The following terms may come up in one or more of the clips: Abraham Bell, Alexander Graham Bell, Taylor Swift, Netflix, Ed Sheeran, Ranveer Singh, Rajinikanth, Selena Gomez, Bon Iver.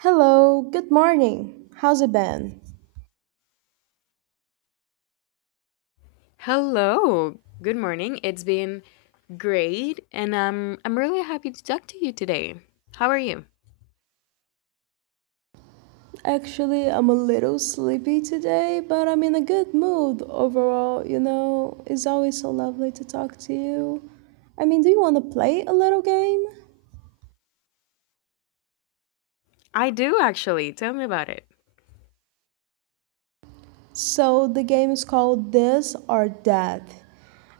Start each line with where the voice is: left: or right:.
right: Hello, good morning. How's it been?
left: Hello. Good morning. It's been great and I'm really happy to talk to you today. How are you?
right: Actually, I'm a little sleepy today, but I'm in a good mood overall. You know, it's always so lovely to talk to you. Do you want to play a little game?
left: I do actually. Tell me about it.
right: So, the game is called This or That.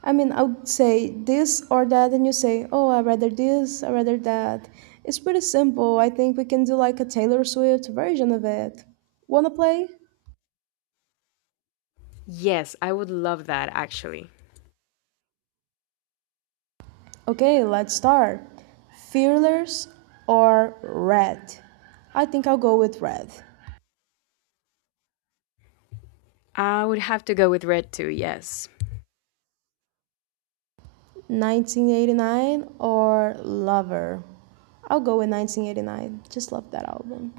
right: I would say this or that, and you say, oh, I rather this, I rather that. It's pretty simple. I think we can do like a Taylor Swift version of it. Wanna play?
left: Yes, I would love that actually.
right: Okay, let's start. Fearless or Red? I think I'll go with Red.
left: I would have to go with red too, yes.
right: 1989 or Lover? I'll go with 1989. Just love that album.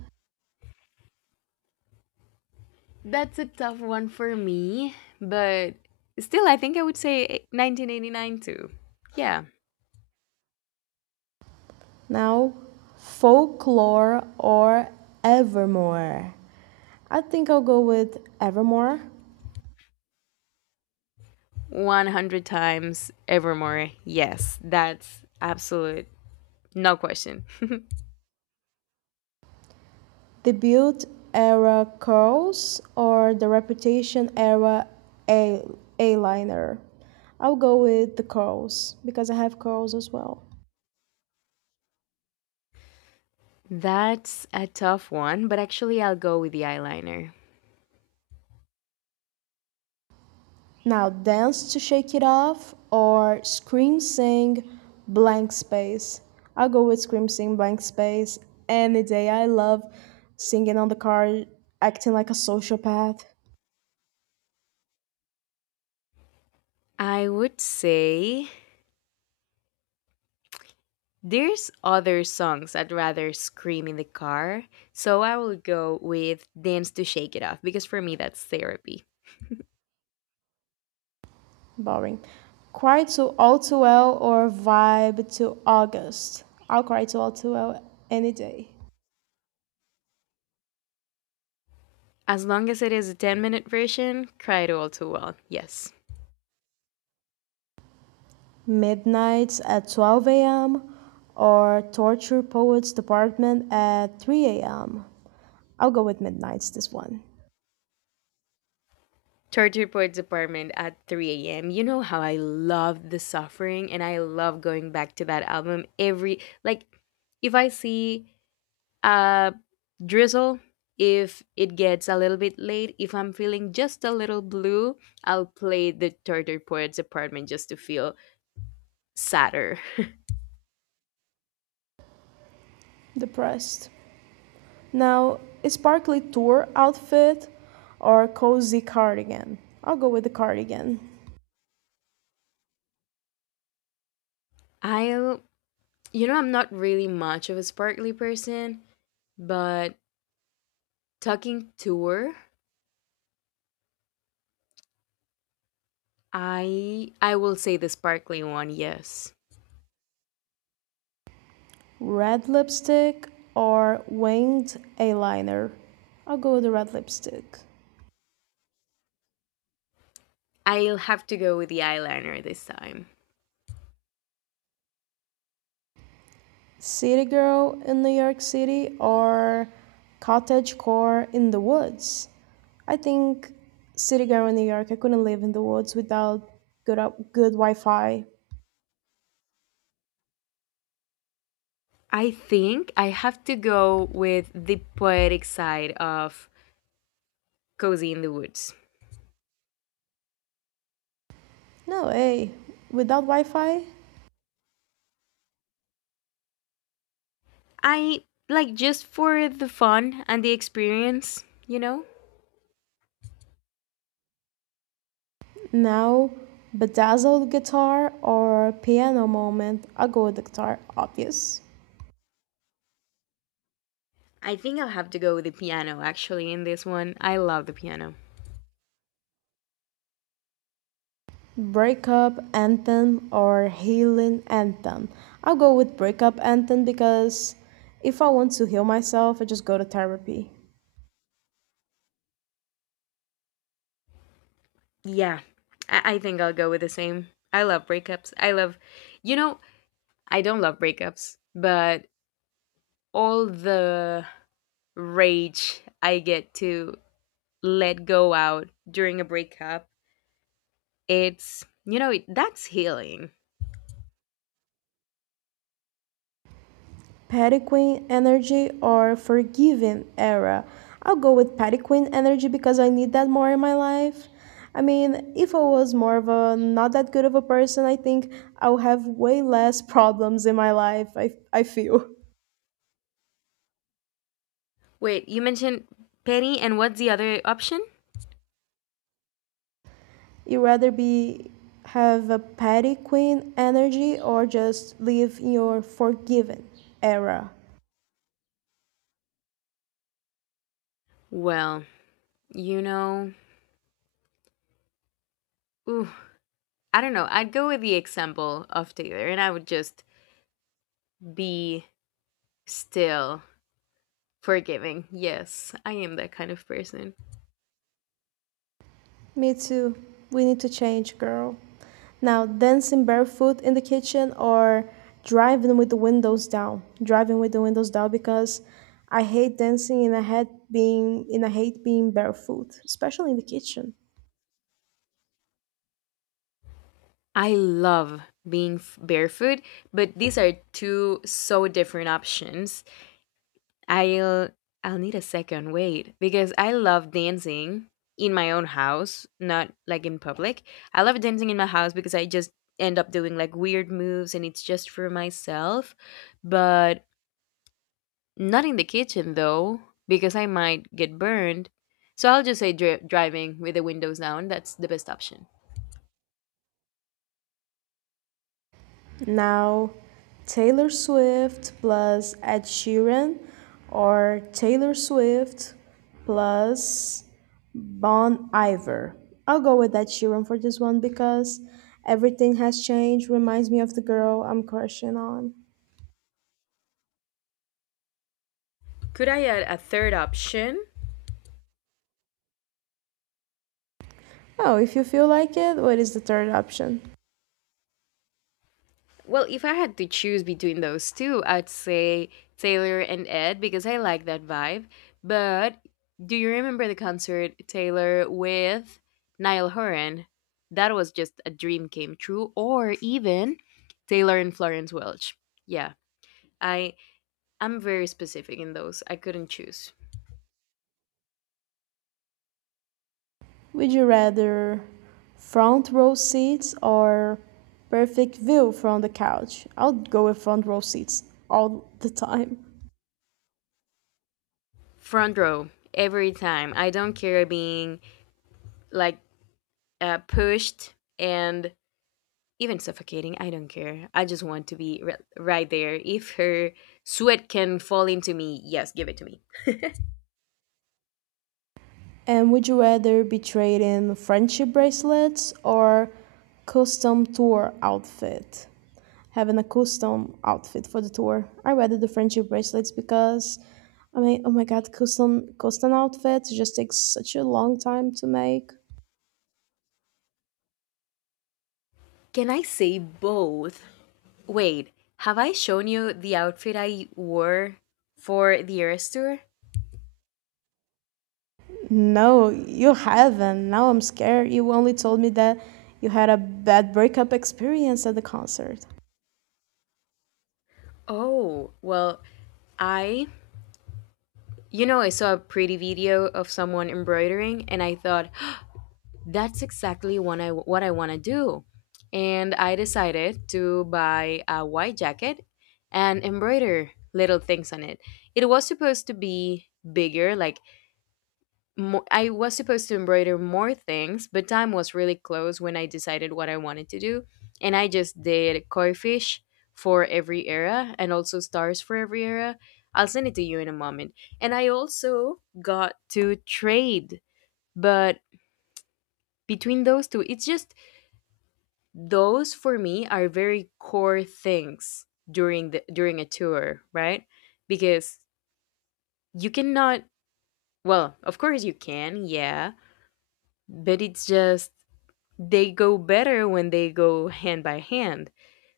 left: That's a tough one for me, but still I think I would say 1989 too. Yeah.
right: Now, Folklore or Evermore? I think I'll go with Evermore.
left: 100 times evermore. Yes, that's absolute no question.
right: The Build Era Curls or the Reputation Era A- Eyeliner? I'll go with the curls because I have curls as well.
left: That's a tough one, but actually, I'll go with the eyeliner.
right: Now, dance to shake it off or scream sing blank space. I'll go with scream sing blank space any day. I love singing on the car, acting like a sociopath.
left: I would say there's other songs I'd rather scream in the car, so I will go with Dance to Shake It Off because for me, that's therapy.
right: Boring. Cry to all too well or vibe to August. I'll cry to all too well any day.
left: As long as it is a 10-minute version, cry it all too well, yes.
right: Midnights at 12 a.m. or Torture Poets Department at 3 a.m.? I'll go with Midnights this one.
left: Torture Report's apartment at 3 a.m. You know how I love the suffering and I love going back to that album every, if I see a drizzle if it gets a little bit late if I'm feeling just a little blue, I'll play the torture poets apartment just to feel sadder.
right: Depressed. Now, a sparkly tour outfit or cozy cardigan? I'll go with the cardigan.
left: I'll, you know, I'm not really much of a sparkly person, but talking tour, I will say the sparkly one, yes.
right: Red lipstick or winged eyeliner? I'll go with the red lipstick.
left: I'll have to go with the eyeliner this time.
right: City Girl in New York City or Cottagecore in the Woods? I think City Girl in New York. I couldn't live in the woods without good, good Wi Fi.
left: I think I have to go with the poetic side of cozy in the woods.
right: No way. Without Wi Fi?
left: I like just for the fun and the experience,
right: Now, bedazzled guitar or piano moment? I go with the guitar, obvious.
left: I think I'll have to go with the piano actually in this one. I love the piano.
right: Breakup anthem or healing anthem? I'll go with breakup anthem because if I want to heal myself, I just go to therapy.
left: Yeah, I think I'll go with the same. I love breakups. I love, you know, I don't love breakups, but all the rage I get to let go out during a breakup, it's, you know, it, that's healing.
right: Petiquin energy or forgiving era? I'll go with Petiquin energy because I need that more in my life. If I was more of a not that good of a person, I think I'll have way less problems in my life, I feel.
left: Wait, you mentioned petty, and what's the other option?
right: You rather be have a Petiquin energy or just live in your forgiven era?
left: Well, you know, ooh, I don't know. I'd go with the example of Taylor and I would just be still forgiving. Yes, I am that kind of person.
right: Me too. We need to change, girl. Now, dancing barefoot in the kitchen or driving with the windows down? Driving with the windows down because I hate dancing and I hate being barefoot, especially in the kitchen.
left: I love being barefoot, but these are two so different options. I'll I'll need a second wait because I love dancing in my own house, not like in public. I love dancing in my house because I just end up doing like weird moves and it's just for myself. But not in the kitchen though, because I might get burned. So I'll just say driving with the windows down. That's the best option.
right: Now, Taylor Swift plus Ed Sheeran or Taylor Swift plus Bon Iver? I'll go with that Sheeran for this one because everything has changed. Reminds me of the girl I'm crushing on.
left: Could I add a third option?
right: Oh, if you feel like it, what is the third option?
left: Well, if I had to choose between those two, I'd say Taylor and Ed because I like that vibe. But do you remember the concert Taylor with Niall Horan? That was just a dream came true. Or even Taylor and Florence Welch. Yeah, I I'm very specific in those. I couldn't choose.
right: Would you rather front row seats or perfect view from the couch? I'll go with front row seats all the time.
left: Front row every time. I don't care being like, pushed and even suffocating. I don't care. I just want to be right there. If her sweat can fall into me, yes, give it to me.
right: And would you rather be trading friendship bracelets or custom tour outfit? Having a custom outfit for the tour. I rather the friendship bracelets because, oh my god, custom outfits just takes such a long time to make.
left: Can I say both? Wait, have I shown you the outfit I wore for the Eras tour?
right: No, you haven't. Now I'm scared. You only told me that you had a bad breakup experience at the concert.
left: Oh, well, I, you know, I saw a pretty video of someone embroidering and I thought, that's exactly what I want to do. And I decided to buy a white jacket and embroider little things on it. It was supposed to be bigger, like, I was supposed to embroider more things, but time was really close when I decided what I wanted to do. And I just did koi fish for every era and also stars for every era. I'll send it to you in a moment. And I also got to trade, but between those two it's just those for me are very core things during the during a tour, right? Because you cannot, well of course you can, yeah, but it's just they go better when they go hand by hand.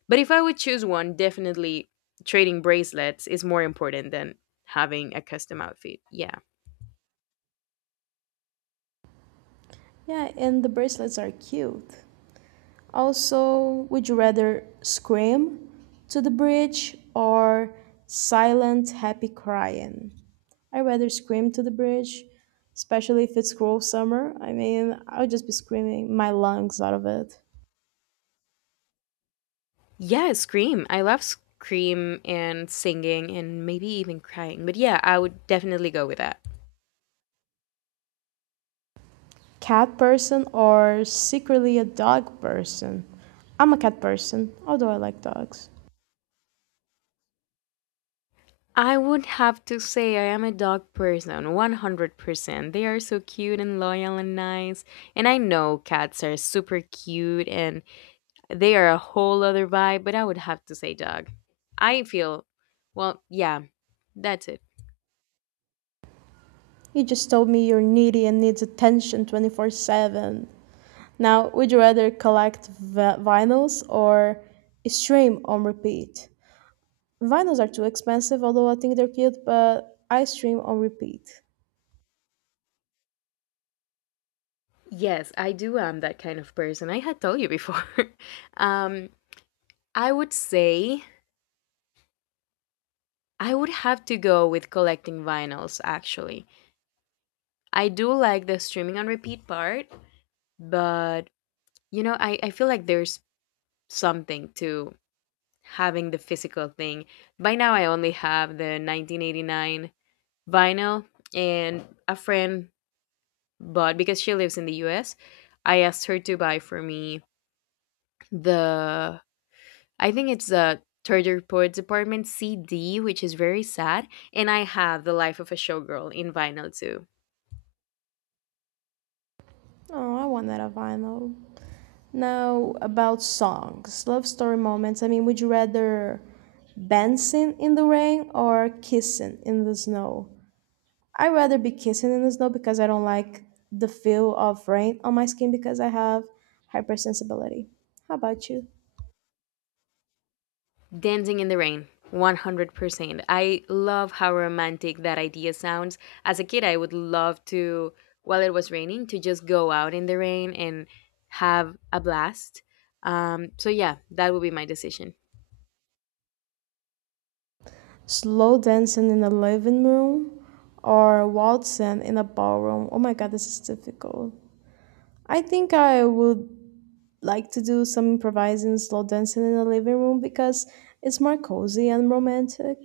left: But if I would choose one, definitely trading bracelets is more important than having a custom outfit, yeah.
right: Yeah, and the bracelets are cute. Also, would you rather scream to the bridge or silent happy crying? I rather scream to the bridge, especially if it's cruel summer. I'll just be screaming my lungs out of it.
left: Yeah, scream, I love scream and singing and maybe even crying, but yeah, I would definitely go with that.
right: Cat person or secretly a dog person? I'm a cat person, although I like dogs.
left: I would have to say I am a dog person, 100%. They are so cute and loyal and nice. And I know cats are super cute and they are a whole other vibe, but I would have to say dog. I feel, well, yeah, that's it.
right: You just told me you're needy and needs attention 24/7. Now, would you rather collect vinyls or stream on repeat? Vinyls are too expensive, although I think they're cute, but I stream on repeat.
left: Yes, I do am that kind of person. I had told you before. um, I would say I would have to go with collecting vinyls, actually. I do like the streaming on repeat part, but you know, I feel like there's something to having the physical thing. By now, I only have the 1989 vinyl, and a friend bought because she lives in the US. I asked her to buy for me the, I think it's the Third Report Department CD, which is very sad. And I have The Life of a Showgirl in vinyl too.
right: Oh, I want that a vinyl. Now, about songs, love story moments. Would you rather dancing in the rain or kissing in the snow? I rather be kissing in the snow because I don't like the feel of rain on my skin because I have hypersensibility. How about you?
left: Dancing in the Rain, 100%. I love how romantic that idea sounds. As a kid, I would love to, while it was raining, to just go out in the rain and have a blast. Yeah, that would be my decision.
right: Slow dancing in the living room or waltzing in a ballroom? Oh my god, this is difficult. I think I would like to do some improvising slow dancing in the living room because it's more cozy and romantic.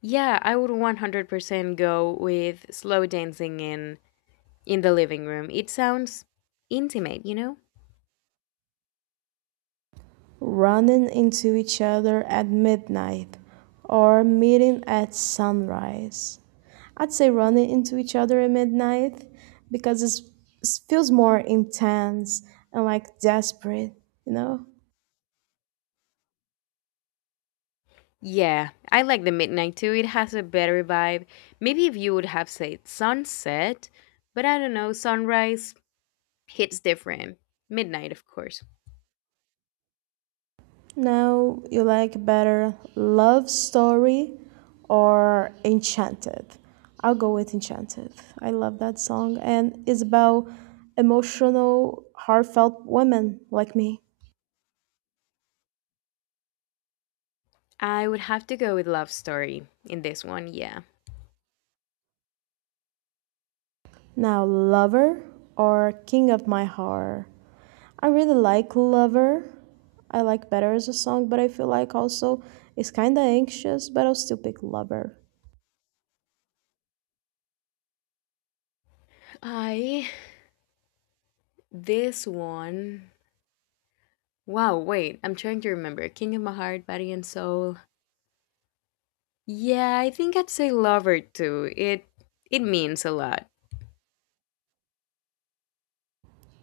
left: Yeah, I would 100% go with slow dancing in the living room. It sounds intimate, you know?
right: Running into each other at midnight or meeting at sunrise? I'd say running into each other at midnight because it feels more intense and like desperate, you know?
left: Yeah, I like the midnight too. It has a better vibe. Maybe if you would have said sunset, but I don't know, sunrise hits different. Midnight, of course.
right: Now you like better love story or enchanted? I'll go with enchanted. I love that song and it's about emotional, heartfelt women like me.
left: I would have to go with Love Story in this one, yeah.
right: Now lover or king of my heart? I really like lover. I like better as a song, but I feel like also it's kind of anxious, but I'll still pick lover.
left: I. This one. Wow, wait, I'm trying to remember. King of My Heart, Body and Soul. Yeah, I think I'd say Lover too. It means a lot.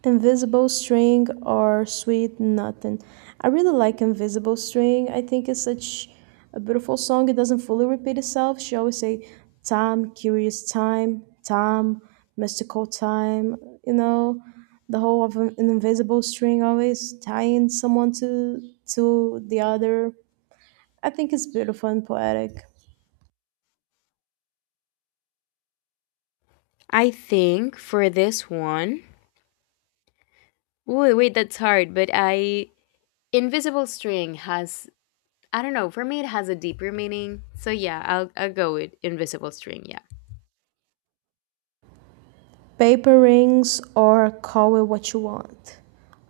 right: Invisible String or Sweet Nothing? I really like Invisible String. I think it's such a beautiful song. It doesn't fully repeat itself. She always say time, curious time, time, mystical time. You know, the whole of an invisible string always tying someone to the other. I think it's beautiful and poetic.
left: I think for this one. Ooh, wait, that's hard, but I. Invisible String has. I don't know, for me it has a deeper meaning. So yeah, I'll go with Invisible String, yeah.
right: Paper Rings or Call It What You Want?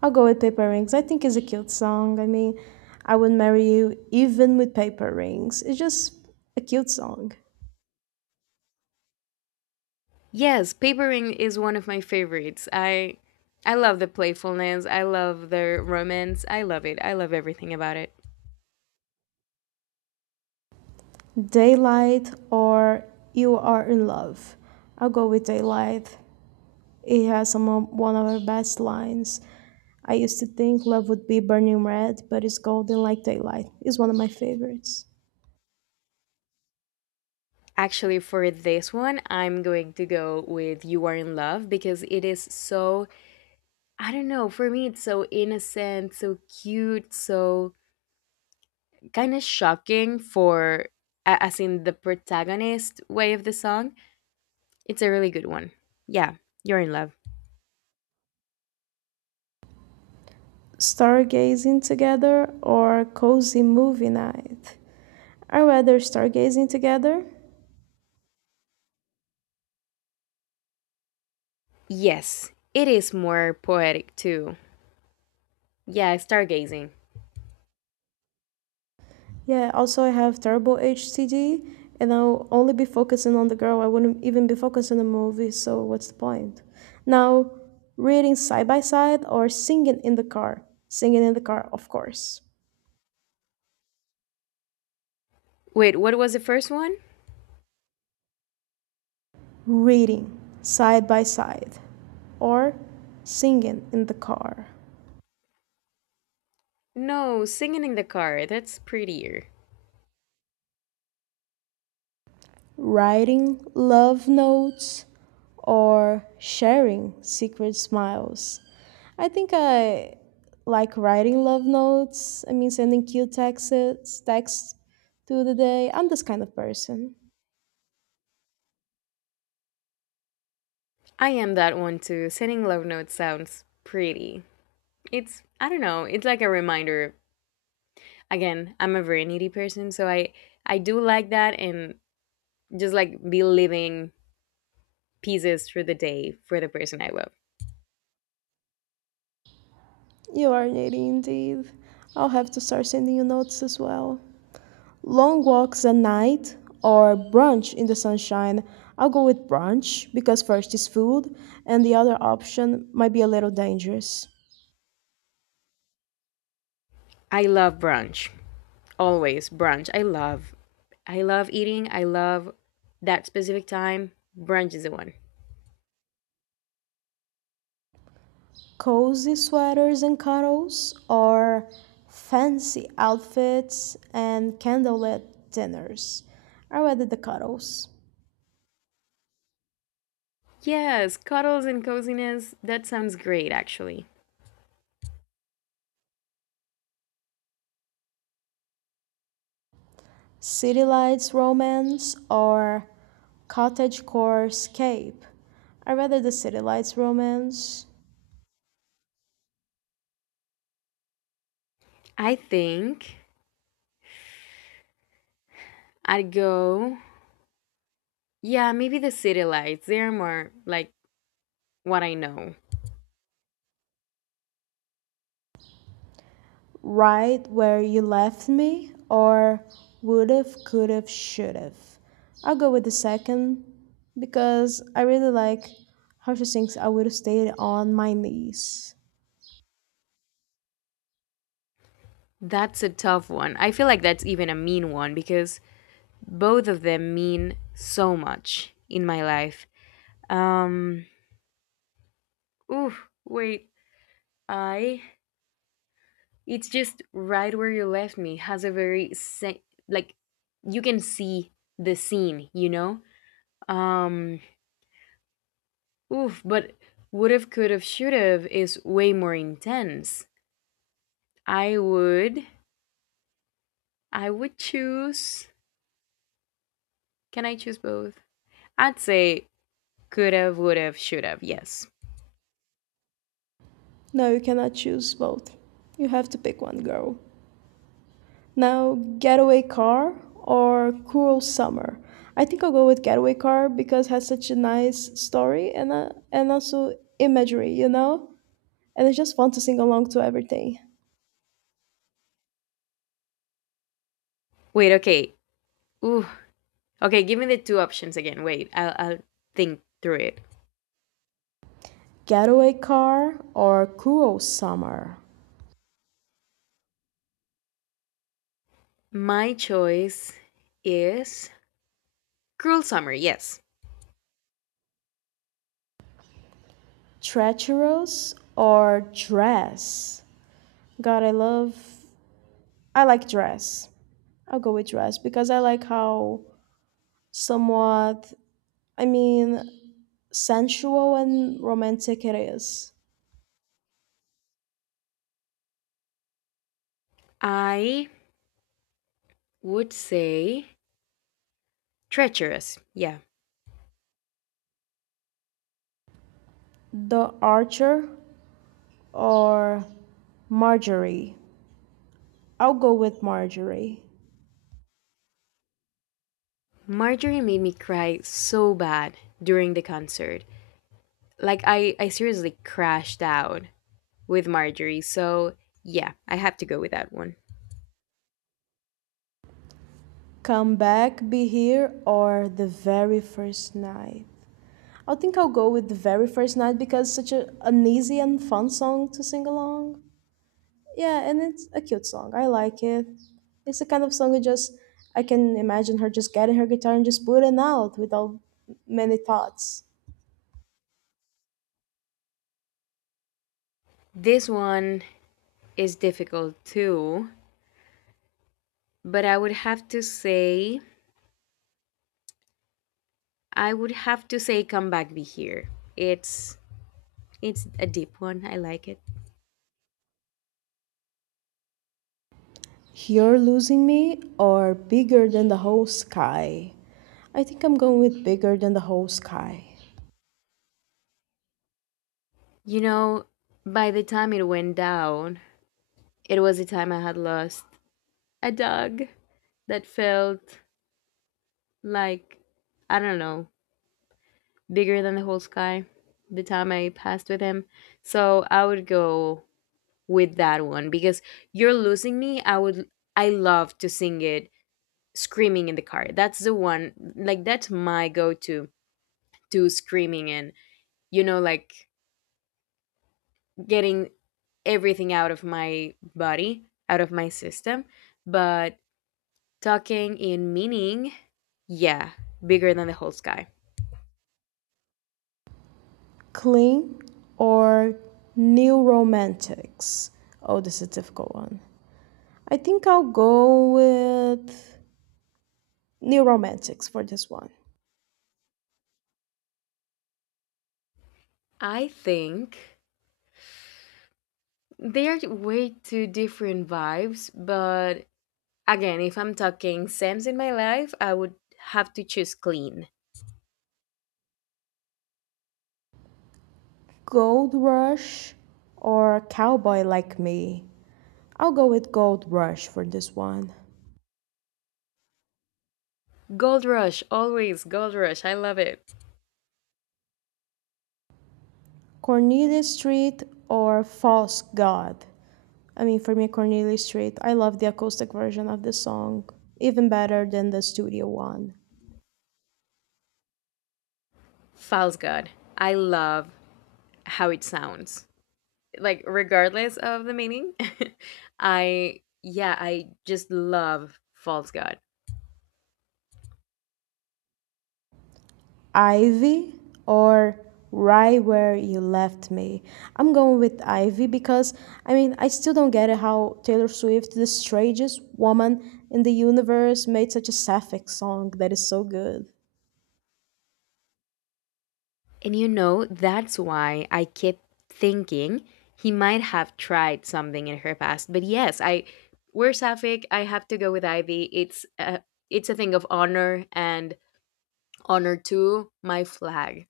right: I'll go with Paper Rings. I think it's a cute song. I would marry you even with paper rings. It's just a cute song.
left: Yes, Papering is one of my favorites. I love the playfulness, I love the romance, I love it. I love everything about it.
right: Daylight or You Are in Love? I'll go with Daylight. It has one of our best lines. I used to think love would be burning red, but it's golden like daylight. It's one of my favorites.
left: Actually, for this one, I'm going to go with You Are in Love because it is so, I don't know, for me it's so innocent, so cute, so kind of shocking for as in the protagonist way of the song. It's a really good one. Yeah, you're in love.
right: Stargazing together or cozy movie night? I rather stargazing together.
left: Yes, it is more poetic too. Yeah, stargazing.
right: Yeah, also I have terrible HCD and I'll only be focusing on the girl. I wouldn't even be focusing on the movie, so what's the point? Now, reading side by side or singing in the car? Singing in the car, of course.
left: Wait, what was the first one?
right: Reading side by side or singing in the car.
left: No, singing in the car. That's prettier.
right: Writing love notes, or sharing secret smiles? I think I like writing love notes. Sending cute texts through the day. I'm this kind of person.
left: I am that one too. Sending love notes sounds pretty. It's, I don't know, it's like a reminder. Again, I'm a very needy person, so I do like that and just like be living pieces through the day for the person I love.
right: You are needy indeed. I'll have to start sending you notes as well. Long walks at night or brunch in the sunshine? I'll go with brunch because first is food, and the other option might be a little dangerous.
left: I love brunch. Always brunch. I love eating. I love that specific time. Brunch is the one.
right: Cozy sweaters and cuddles, or fancy outfits and candlelit dinners? I rather the cuddles.
left: Yes, cuddles and coziness. That sounds great actually.
right: City lights romance or cottagecore escape? I rather the city lights romance.
left: I think I'd go. Yeah, maybe the city lights. They're more like what I know.
right: Right where you left me, or would've, could've, should've? I'll go with the second because I really like how she sings I would have stayed on my knees.
left: That's a tough one. I feel like that's even a mean one because both of them mean so much in my life. Um, ooh, wait. I. It's just right where you left me. Has a very like you can see the scene, you know? Um, oof, but would have, could have, should have is way more intense. I would I would choose, can I choose both? I'd say could have, would have, should have, yes.
right: No, you cannot choose both. You have to pick one, girl. Now, getaway car or cruel summer? I think I'll go with getaway car because it has such a nice story and also imagery, you know. And it's just fun to sing along to everything.
left: Wait, okay. Ooh. Okay, give me the two options again. Wait, I'll think through it.
right: Getaway car or cruel summer.
left: My choice is Cruel Summer, yes.
right: Treacherous or dress? God, I love. I like dress. I'll go with dress because I like how somewhat. I mean, sensual and romantic it is.
left: I would say treacherous, yeah.
right: The Archer or Marjorie? I'll go with Marjorie.
left: Marjorie made me cry so bad during the concert. Like I seriously crashed out with Marjorie. So, yeah, I have to go with that one.
right: Come back, be here, or the very first night? I think I'll go with the very first night because it's such an easy and fun song to sing along. Yeah, and it's a cute song. I like it. It's the kind of song that just I can imagine her just getting her guitar and just booting out without many thoughts.
left: This one is difficult too, but I would have to say come back be here. It's it's a deep one. I like it.
right: You're losing me or bigger than the whole sky? I think I'm going with bigger than the whole sky.
left: You know, by the time it went down, it was the time I had lost a dog that felt like, I don't know, bigger than the whole sky the time I passed with him. So I would go with that one because you're losing me, I love to sing it screaming in the car. That's the one, like that's my go-to to screaming and, you know, like getting everything out of my body out of my system. But talking in meaning, yeah, bigger than the whole sky.
right: Clean or new romantics? Oh, this is a difficult one. I think I'll go with new romantics for this one.
left: I think they are way too different vibes, but again, if I'm talking sam's in my life, I would have to choose clean.
right: Gold Rush or Cowboy Like Me? I'll go with Gold Rush for this one.
left: Gold Rush, always Gold Rush. I love it.
right: Cornelius Street or False God? I mean, for me, Cornelius Street, I love the acoustic version of this song even better than the studio one.
left: False God. I love how it sounds. Like regardless of the meaning, I, yeah, I just love False God.
right: Ivy or Right Where You Left Me? I'm going with Ivy because, I still don't get it how Taylor Swift, the strangest woman in the universe, made such a sapphic song that is so good.
left: And you know, that's why I kept thinking he might have tried something in her past. But yes, I we're Sapphic. I have to go with Ivy. It's a thing of honor and honor to my flag.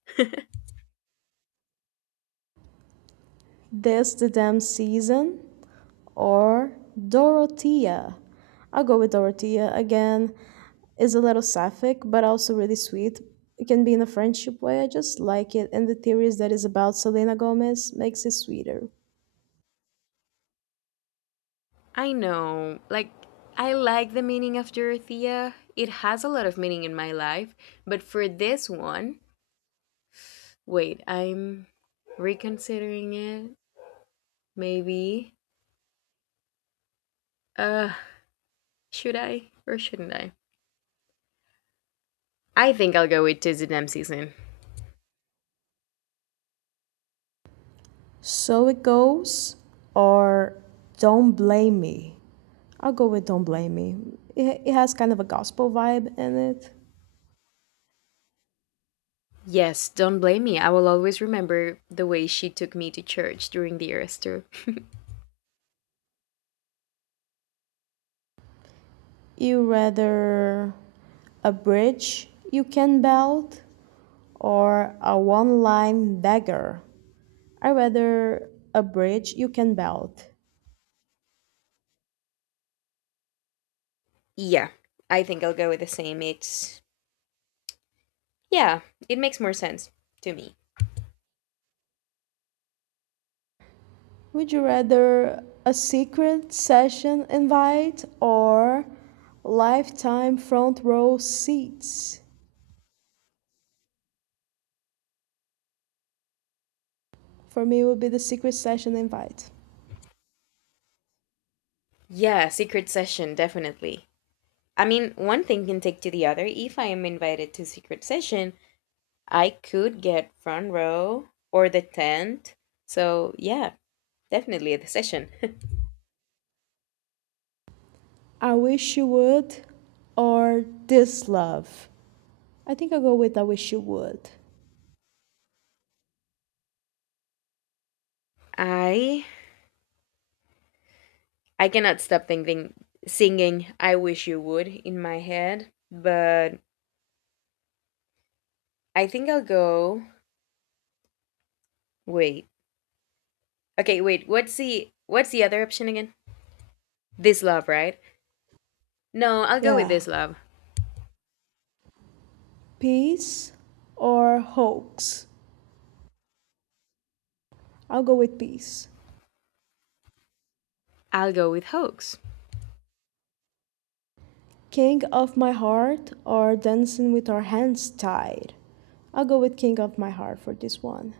right: This the Damn Season or Dorothea? I'll go with Dorothea again. Is a little sapphic, but also really sweet. It can be in a friendship way. I just like it, and the theories that is about Selena Gomez makes it sweeter.
left: I know. Like, I like the meaning of Dorothea. It has a lot of meaning in my life. But for this one, wait, I'm reconsidering it. Maybe. Uh, should I or shouldn't I? I think I'll go with Tizzy season.
right: So it goes, or Don't Blame Me? I'll go with Don't Blame Me. It has kind of a gospel vibe in it.
left: Yes, don't blame me. I will always remember the way she took me to church during the Eras tour.
right: You rather a bridge you can belt or a one line dagger? I rather a bridge you can build.
left: Yeah, I think I'll go with the same. It's. Yeah, it makes more sense to me.
right: Would you rather a secret session invite or lifetime front row seats? For me, it would be the secret session invite.
left: Yeah, Secret Session, definitely. I mean, one thing can take to the other. If I am invited to secret session, I could get front row or the tent. So yeah, definitely the session.
right: I wish you would or this love? I think I'll go with I wish you would.
left: I I cannot stop thinking singing I wish you would in my head, but I think I'll go wait. Okay, wait. What's the other option again? This love, right? No, I'll go with
right: Yeah.
left: this love.
right: Peace or hoax? I'll go with peace.
left: I'll go with hoax.
right: King of My Heart or Dancing with Our Hands Tied? I'll go with King of My Heart for this one.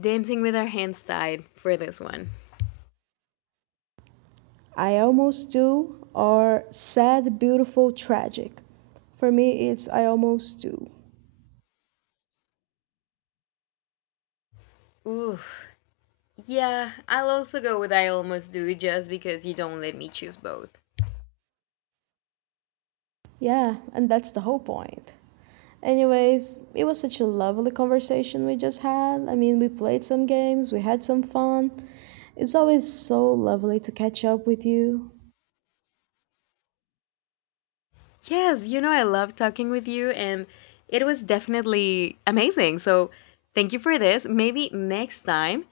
left: Dancing with our hands tied for this one.
right: I Almost Do or Sad, Beautiful, Tragic? For me, it's I Almost Do.
left: Ooh, yeah, I'll also go with I almost do just because you don't let me choose both.
right: Yeah, and that's the whole point. Anyways, it was such a lovely conversation we just had. We played some games, we had some fun. It's always so lovely to catch up with you.
left: Yes, you know, I love talking with you, and it was definitely amazing. So, thank you for this. Maybe next time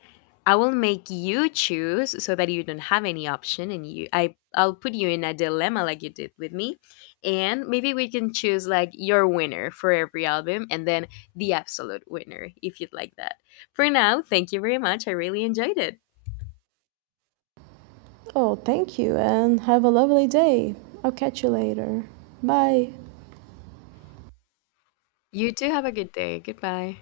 left: I will make you choose so that you don't have any option, and you, I'll put you in a dilemma like you did with me, and maybe we can choose like your winner for every album, and then the absolute winner if you'd like that. For now, thank you very much. I really enjoyed it.
right: Oh, thank you, and have a lovely day. I'll catch you later. Bye.
left: You too have a good day. Goodbye.